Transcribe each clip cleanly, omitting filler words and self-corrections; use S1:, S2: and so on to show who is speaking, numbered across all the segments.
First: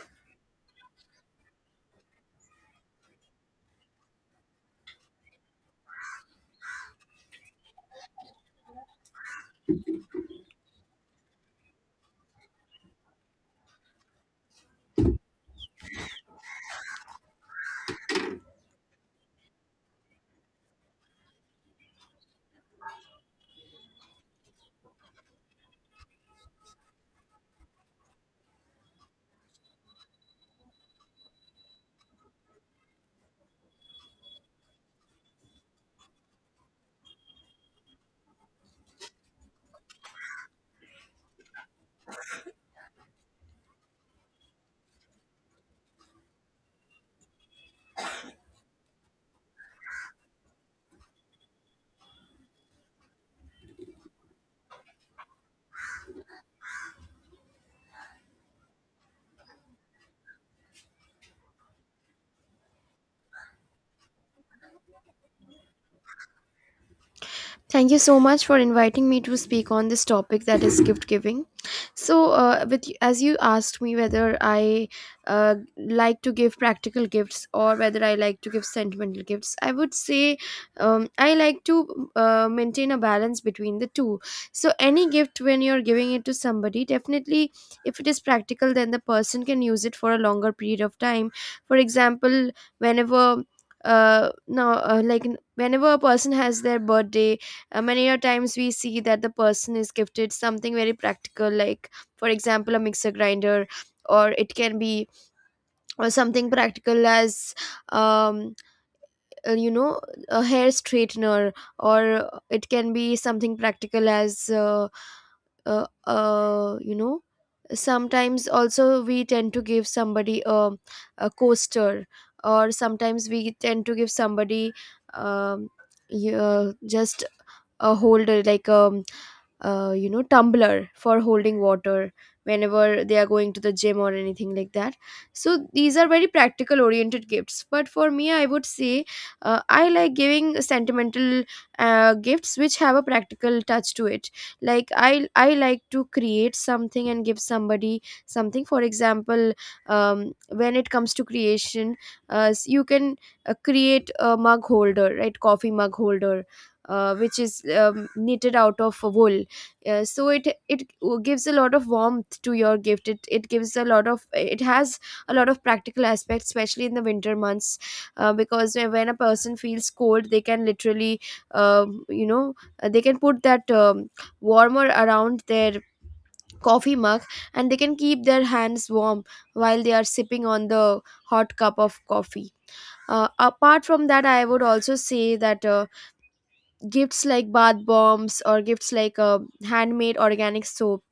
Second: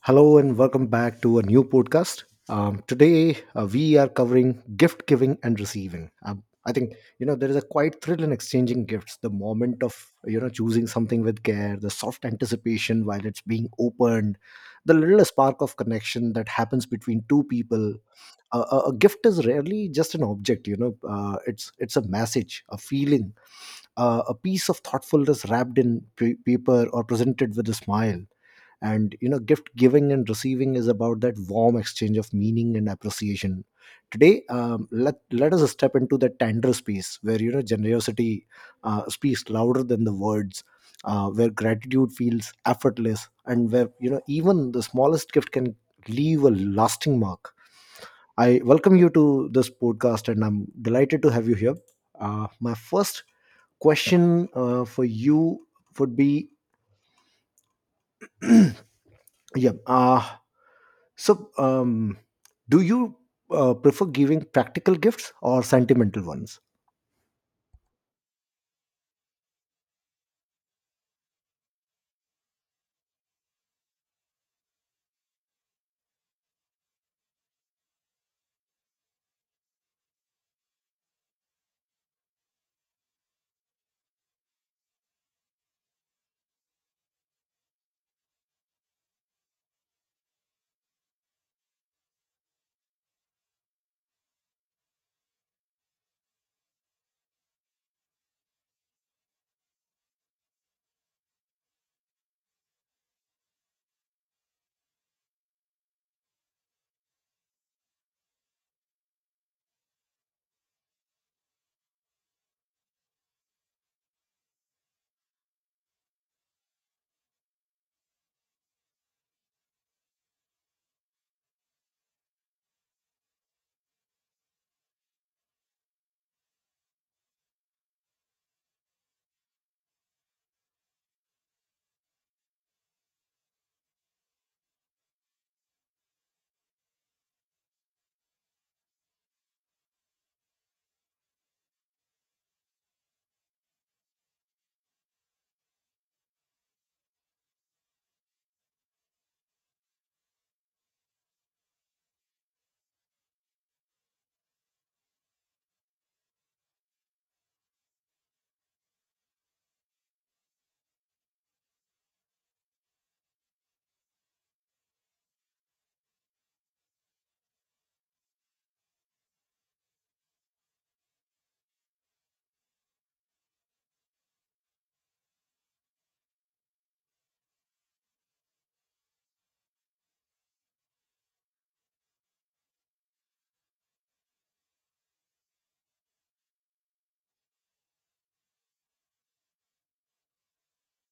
S1: Hello and welcome back to a new podcast. Today, we are covering gift giving and receiving. I think there is a quite thrill in exchanging gifts. The moment of choosing something with care, the soft anticipation while it's being opened, the little spark of connection that happens between two people. A gift is rarely just an object. It's a message, a feeling, a piece of thoughtfulness wrapped in paper or presented with a smile. And gift giving and receiving is about that warm exchange of meaning and appreciation. Today, let us step into that tender space where, generosity speaks louder than the words, where gratitude feels effortless, and where, even the smallest gift can leave a lasting mark. I welcome you to this podcast, and I'm delighted to have you here. My first question, for you, would be, yeah, so, do you prefer giving practical gifts or sentimental ones?
S2: Thank you so much for inviting me to speak on this topic that is gift giving. So, with as you asked me whether I like to give practical gifts or whether I like to give sentimental gifts, I would say I like to maintain a balance between the two. So, any gift when you're giving it to somebody, definitely if it is practical, then the person can use it for a longer period of time. For example, whenever no like n- whenever a person has their birthday, many a times we see that the person is gifted something very practical, like for example a mixer grinder, or it can be, or something practical as um, uh, you know a hair straightener, or it can be something practical as uh, uh, you know sometimes also we tend to give somebody a coaster, or sometimes we tend to give somebody, um, just a holder, like, tumbler for holding water whenever they are going to the gym or anything like that. So these are very practical oriented gifts, but for me I would say I like giving sentimental gifts which have a practical touch to it. Like I like to create something and give somebody something. For example, when it comes to creation, you can create a mug holder, right? Coffee mug holder. Which is knitted out of wool, so it gives a lot of warmth to your gift. It gives a lot of, it has a lot of practical aspects, especially in the winter months, because when a person feels cold they can literally, um, you know they can put that, warmer around their coffee mug, and they can keep their hands warm while they are sipping on the hot cup of coffee. Apart from that, I would also say that gifts like bath bombs, or gifts like handmade organic soap,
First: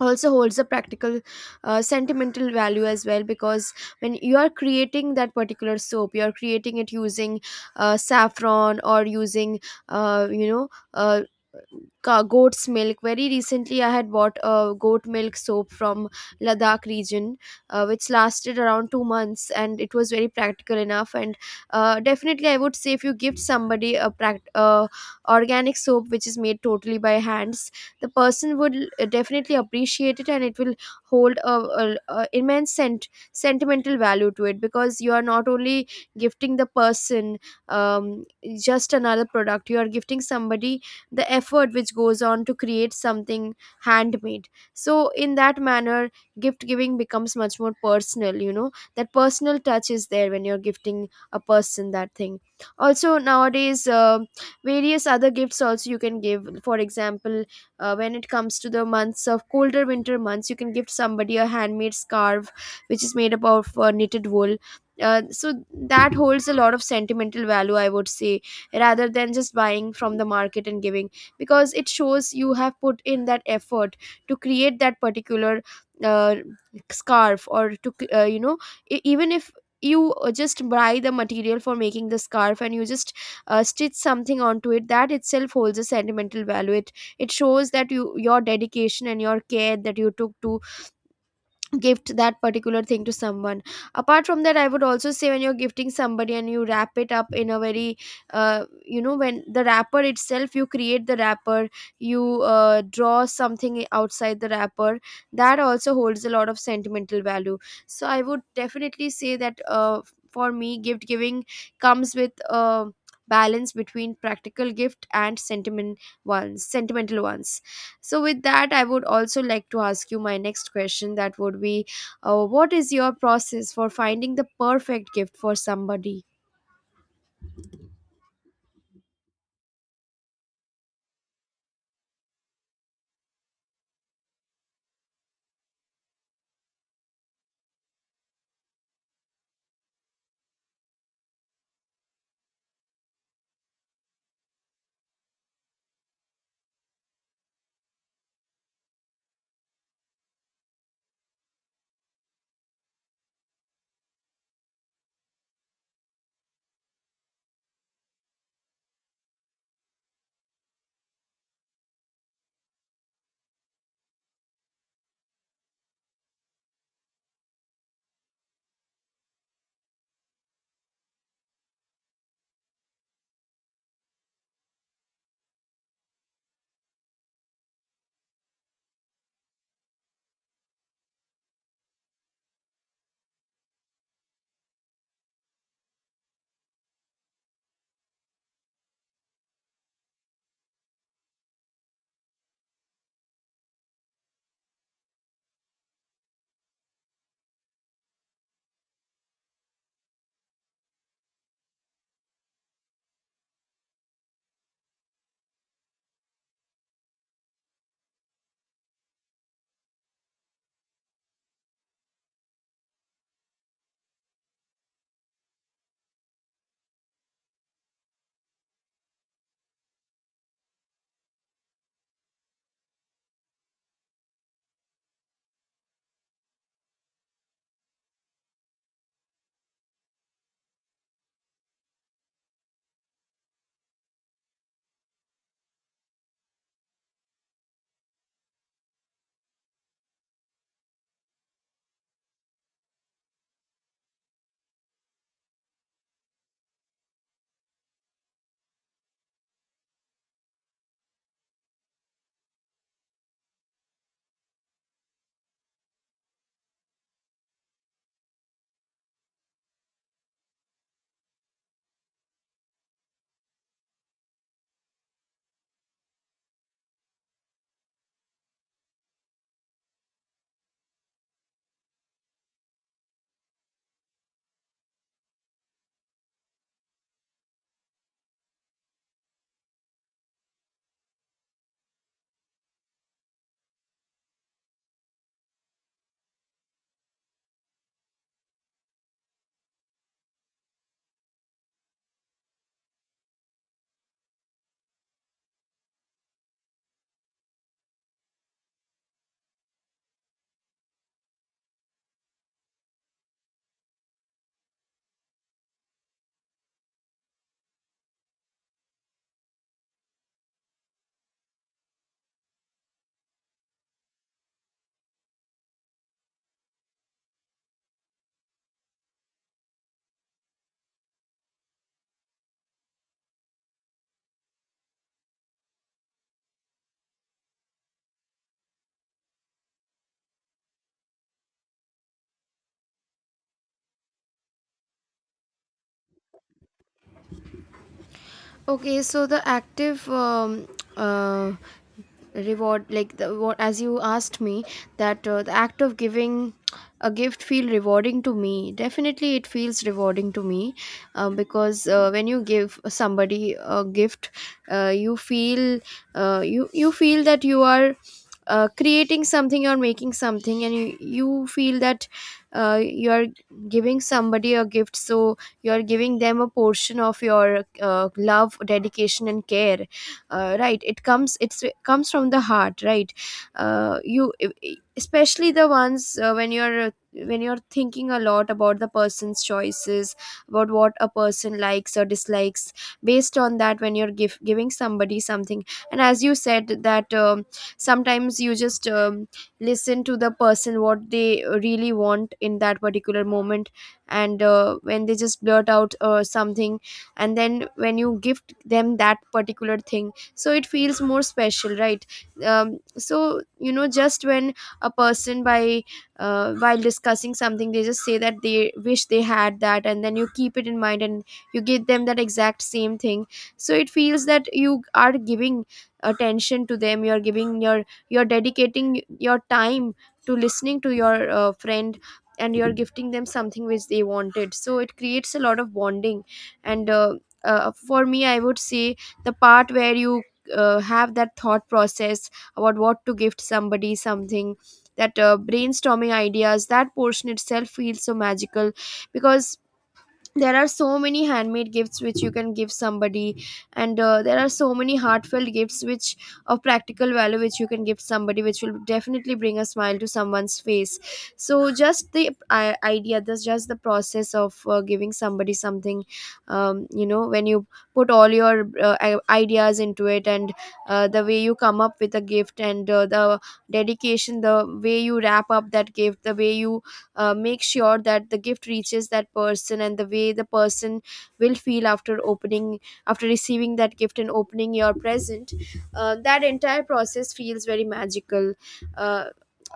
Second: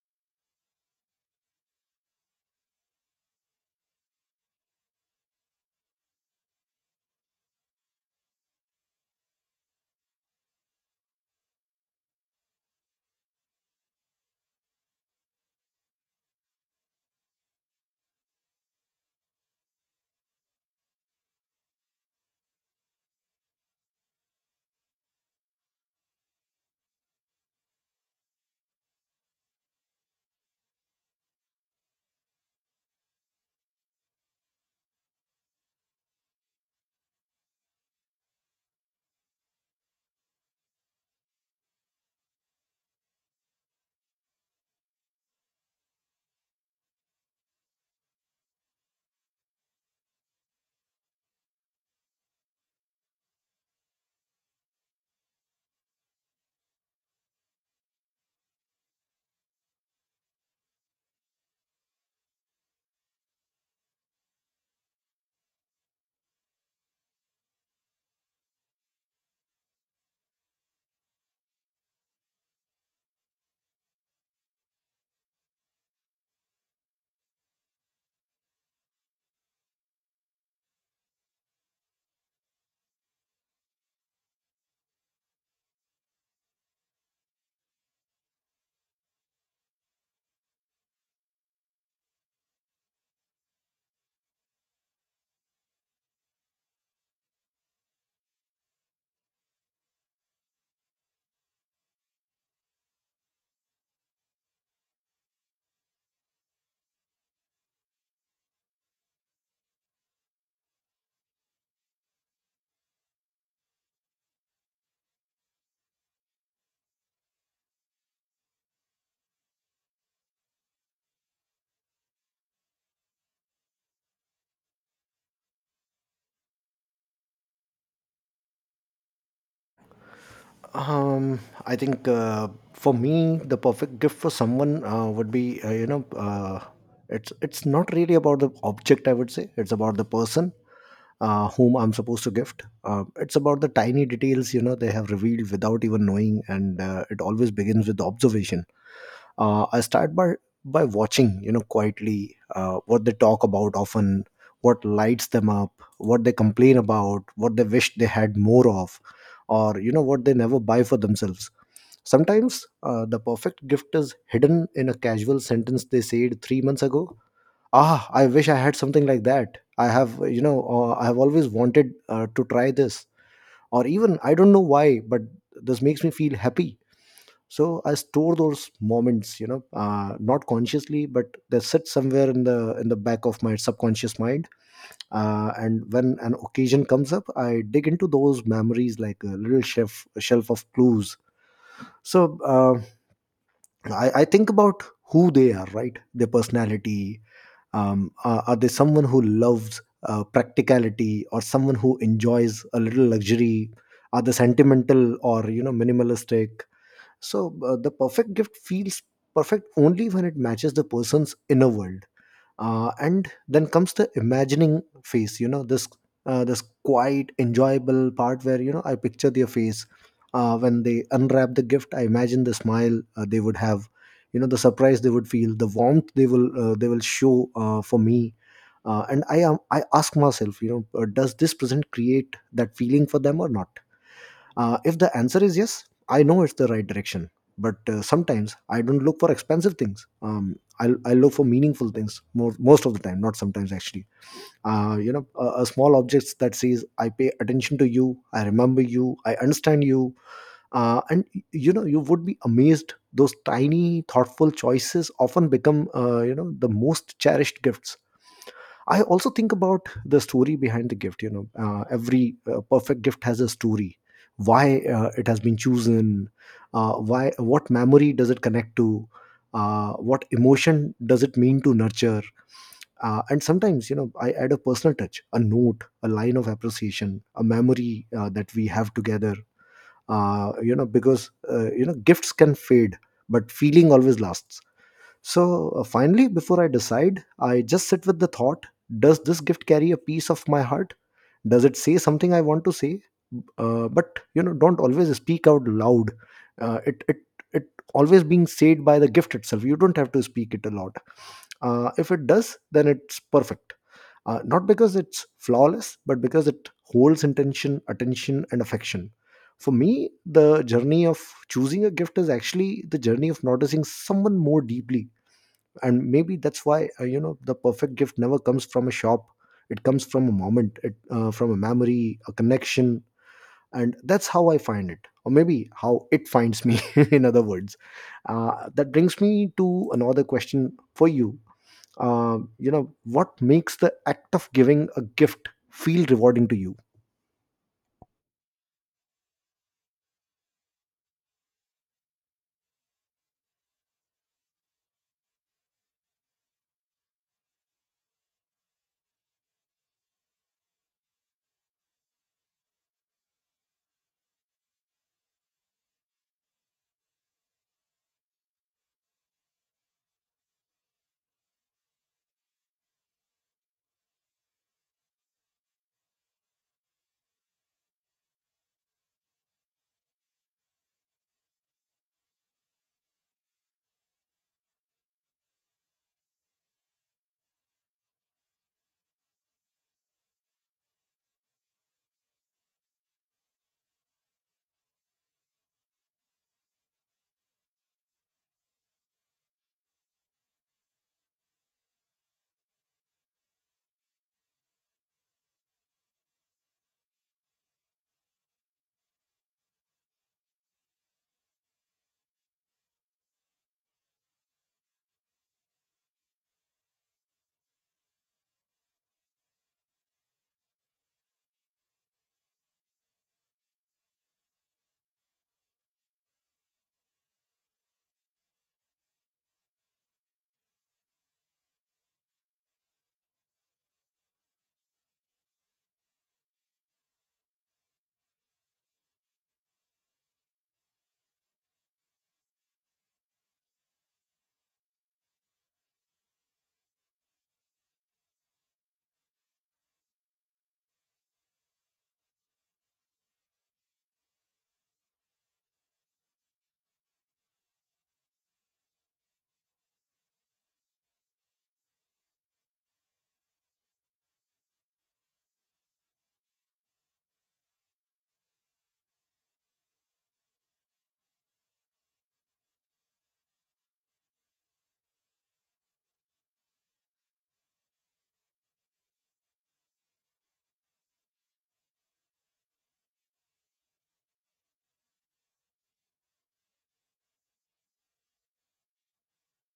S2: also holds a practical sentimental value as well, because when you are creating that particular soap, you are creating it using saffron, or using uh, you know uh, goat's milk. Very recently I had bought a goat milk soap from Ladakh region, which lasted around 2 months, and it was very practical enough. And definitely I would say, if you gift somebody a organic soap which is made totally by hands, the person would definitely appreciate it, and it will hold a immense sentimental value to it, because you are not only gifting the person um, just another product, you are gifting somebody the effort which goes on to create something handmade. So in that manner, gift giving becomes much more personal. You know, that personal touch is there when you're gifting a person that thing. Also nowadays various other gifts also you can give. For example, when it comes to the months of colder winter months, you can gift somebody a handmade scarf which is made up of knitted wool. So that holds a lot of sentimental value, I would say, rather than just buying from the market and giving, because it shows you have put in that effort to create that particular uh, scarf, or to e- even if you just buy the material for making the scarf and you just stitch something onto it, that itself holds a sentimental value. It shows that you, your dedication and your care that you took to gift that particular thing to someone. Apart from that, I would also say, when you're gifting somebody and you wrap it up in a very, uh, when the wrapper itself you create the wrapper, you draw something outside the wrapper, that also holds a lot of sentimental value. So I would definitely say that for me, gift giving comes with a balance between practical gift and sentiment ones, sentimental ones. So, with that, I would also like to ask you my next question, that would be, what is your process for finding the perfect gift for somebody?
S1: Um, I think, for me, the perfect gift for someone, would be, it's not really about the object. I would say it's about the person, whom I'm supposed to gift. It's about the tiny details they have revealed without even knowing, and it always begins with observation. I start by watching, quietly, what they talk about often, what lights them up, what they complain about, what they wish they had more of, or what they never buy for themselves. Sometimes, the perfect gift is hidden in a casual sentence they said 3 months ago. Ah, I wish I had something like that. I have always wanted, to try this, or, even, I don't know why, but this makes me feel happy. So I store those moments, not consciously, but they sit somewhere in the back of my subconscious mind. And when an occasion comes up, I dig into those memories like a little shelf of clues. So, I think about who they are, right, their personality. Are they someone who loves, practicality, or someone who enjoys a little luxury? Are they sentimental, or, minimalistic? So the perfect gift feels perfect only when it matches the person's inner world. And then comes the imagining phase. This quite enjoyable part where, I picture their face, when they unwrap the gift. I imagine the smile, they would have, the surprise they would feel, the warmth they will show, for me. And I ask myself, does this present create that feeling for them or not? If the answer is yes, I know it's the right direction. But, sometimes I don't look for expensive things. I look for meaningful things more, most of the time, not sometimes, actually. A small objects that says, I pay attention to you, I remember you, I understand you, and you know you would be amazed. Those tiny thoughtful choices often become, the most cherished gifts. I also think about the story behind the gift. Every perfect gift has a story. Why it has been chosen? Why? What memory does it connect to? What emotion does it mean to nurture? And sometimes, I add a personal touch, a note, a line of appreciation, a memory that we have together. Because, gifts can fade, but feeling always lasts. So, finally, before I decide, I just sit with the thought: does this gift carry a piece of my heart? Does it say something I want to say? But you know, don't always speak out loud. Uh, it, it, it always being said by the gift itself. You don't have to speak it a lot. If it does, then it's perfect. Not because it's flawless, but because it holds intention, attention, and affection. For me, the journey of choosing a gift is actually the journey of noticing someone more deeply, and maybe that's why, the perfect gift never comes from a shop. It comes from a moment, it from a memory, a connection, and that's how I find it, or maybe how it finds me in other words. That brings me to another question for you. You know What makes the act of giving a gift feel rewarding to you?
S2: Okay, so the active, uh, reward, like the, what as you asked me, that the act of giving a gift feel rewarding to me. Definitely, it feels rewarding to me because when you give somebody a gift, you feel you feel that you are. Creating something or making something, and you feel that you are giving somebody a gift, so you're giving them a portion of your love, dedication and care, right? It comes, it's, it comes from the heart, right? Especially the ones when you're thinking a lot about the person's choices, about what a person likes or dislikes. Based on that, when you're giving somebody something, and as you said that, sometimes you just listen to the person, what they really want in that particular moment, and when they just blurt out something, and then when you gift them that particular thing, so it feels more special, right? So, you know, just when a person by while discussing something, they just say that they wish they had that, and then you keep it in mind and you give them that exact same thing. So it feels that you are giving attention to them, you're giving your, you're dedicating your time to listening to your friend, and you're gifting them something which they wanted, so it creates a lot of bonding. And for me, I would say, the part where you have that thought process about what to gift somebody something, that brainstorming ideas, that portion itself feels so magical, because there are so many handmade gifts which you can give somebody, and there are so many heartfelt gifts which of practical value, which you can give somebody, which will definitely bring a smile to someone's face. So just the idea, this, just the process of giving somebody something, you know, when you put all your ideas into it, and the way you come up with a gift, and the dedication, the way you wrap up that gift, the way you make sure that the gift reaches that person, and the way the person will feel after opening, after receiving that gift and opening your present, that entire process feels very magical. uh,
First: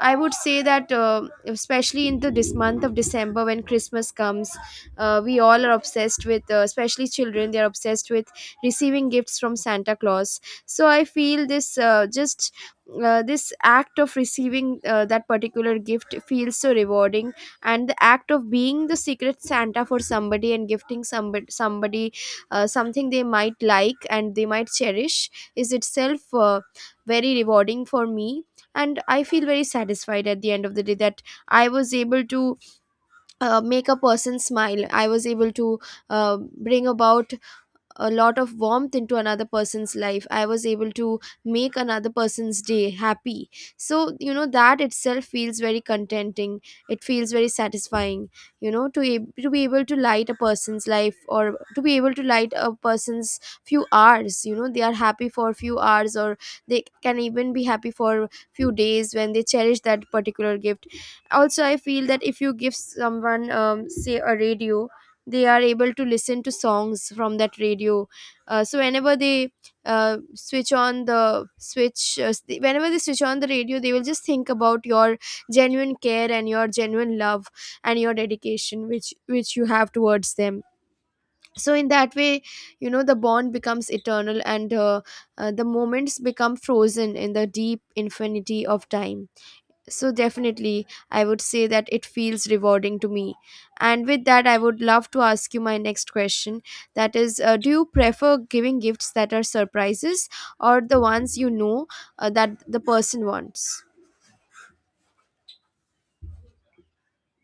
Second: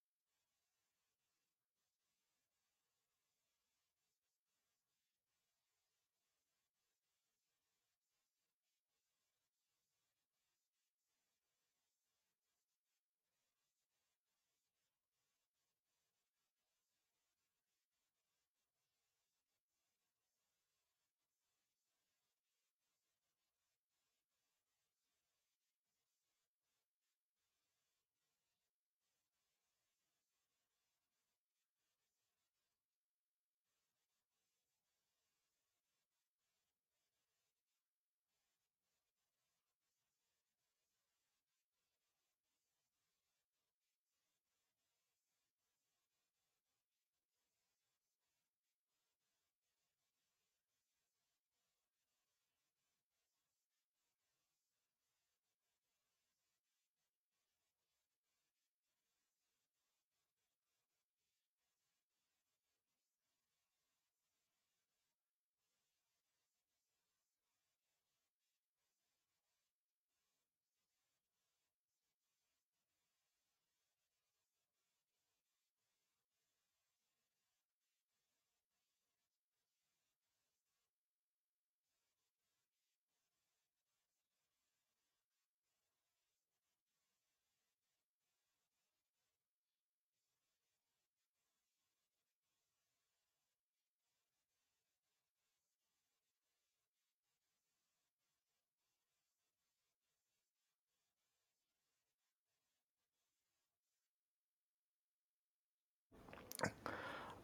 S2: I would say that, especially in the this month of December when Christmas comes, we all are obsessed with, especially children, they are obsessed with receiving gifts from Santa Claus. So I feel this, just this act of receiving that particular gift feels so rewarding, and the act of being the secret Santa for somebody and gifting somebody something they might like and they might cherish, is itself very rewarding for me. And I feel very satisfied at the end of the day, that I was able to make a person smile, I was able to uh, bring about a lot of warmth into another person's life, I was able to make another person's day happy. So, you know, that itself feels very contenting, it feels very satisfying, you know, to to be able to light a person's life, or to be able to light a person's few hours, you know, they are happy for a few hours, or they can even be happy for few days, when they cherish that particular gift. Also I feel that if you give someone, say a radio, they are able to listen to songs from that radio. So whenever they switch on the whenever they switch on the radio, they will just think about your genuine care and your genuine love, and your dedication, which you have towards them. So in that way, you know, the bond becomes eternal, and the moments become frozen in the deep infinity of time. So, definitely, I would say that it feels rewarding to me. And with that, I would love to ask you my next question. That is, do you prefer giving gifts that are surprises, or the ones you know that the person wants?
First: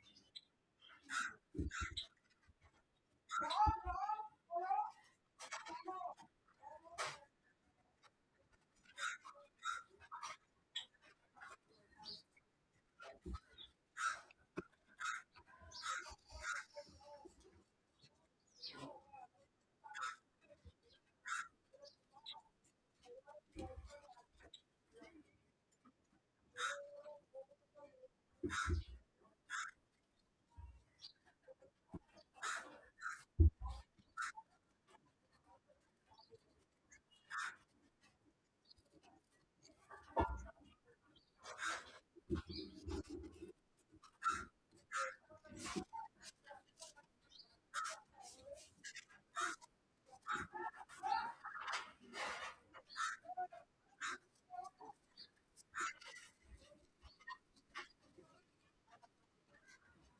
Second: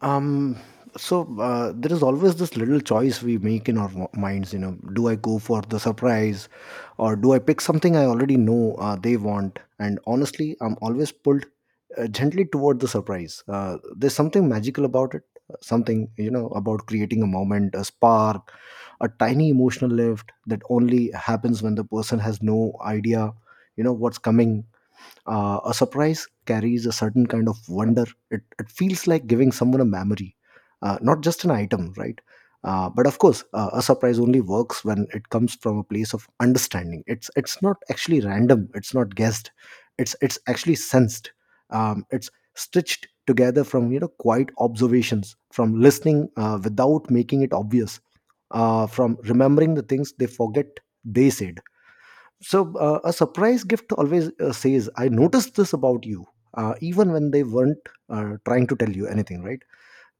S1: um so, there is always this little choice we make in our minds. Do I go for the surprise, or do I pick something I already know they want? And honestly, I'm always pulled, gently toward the surprise. There's something magical about it, something, about creating a moment, a spark, a tiny emotional lift that only happens when the person has no idea, what's coming. A surprise carries a certain kind of wonder. It feels like giving someone a memory, not just an item, right? But of course, a surprise only works when it comes from a place of understanding. It's not actually random. It's not guessed. It's actually sensed. It's stitched together from, quiet observations, from listening, without making it obvious, from remembering the things they forget they said. So a surprise gift always, says, I noticed this about you, even when they weren't, trying to tell you anything, right?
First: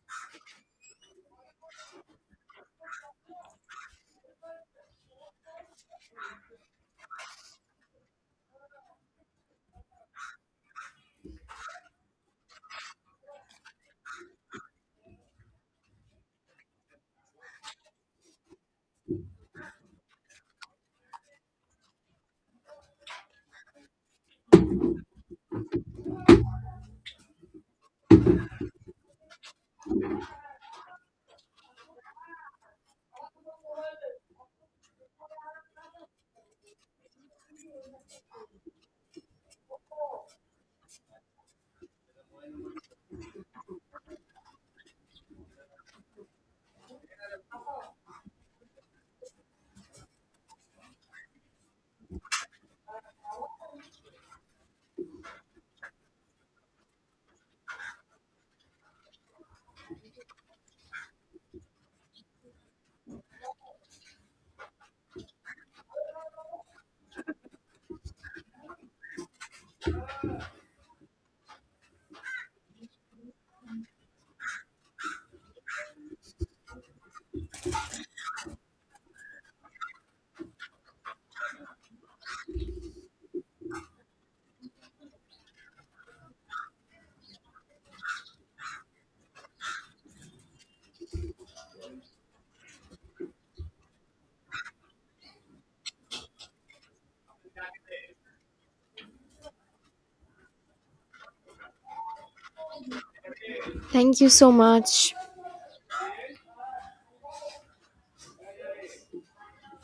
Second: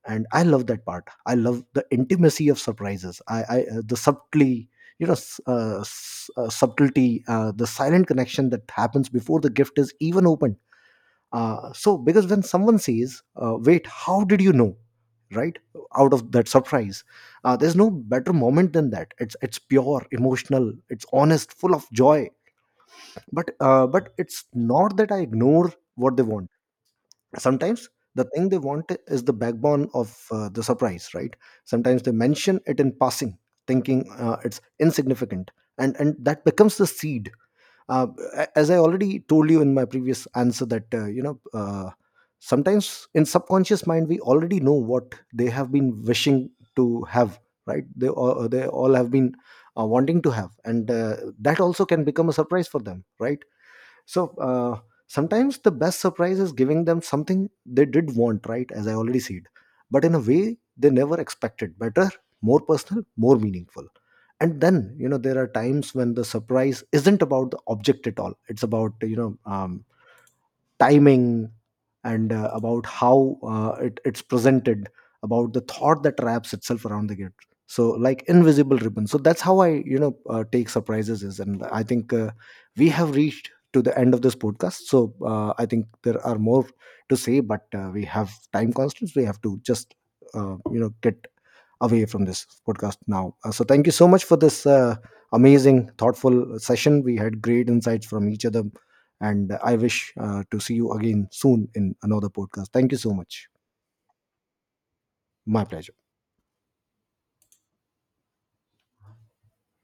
S1: And I love that part. I love the intimacy of surprises. I the subtly you know Subtlety, the silent connection that happens before the gift is even opened. So because when someone says, wait, how did you know, right? Out of that surprise, there's no better moment than that. It's pure emotional, it's honest, full of joy. But it's not that I ignore what they want. Sometimes the thing they want is the backbone of the surprise, right? Sometimes they mention it in passing, thinking it's insignificant, and that becomes the seed. Uh, a- as I already told you in my previous answer that, sometimes in subconscious mind, we already know what they have been wishing to have, right? They all have been, wanting to have. And that also can become a surprise for them, right? So, sometimes the best surprise is giving them something they did want, right, as I already said, but in a way they never expected, better, more personal, more meaningful. And then, there are times when the surprise isn't about the object at all. It's about, timing, and about how it's presented, about the thought that wraps itself around the gift, so like invisible ribbon. So that's how I, take surprises is, and I think, we have reached to the end of this podcast. So I think there are more to say, but we have time constraints. We have to just, get away from this podcast now. So thank you so much for this, amazing, thoughtful session. We had great insights from each other, and I wish, to see you again soon in another podcast. Thank you so much.
S2: Thank you so much.
S1: My pleasure.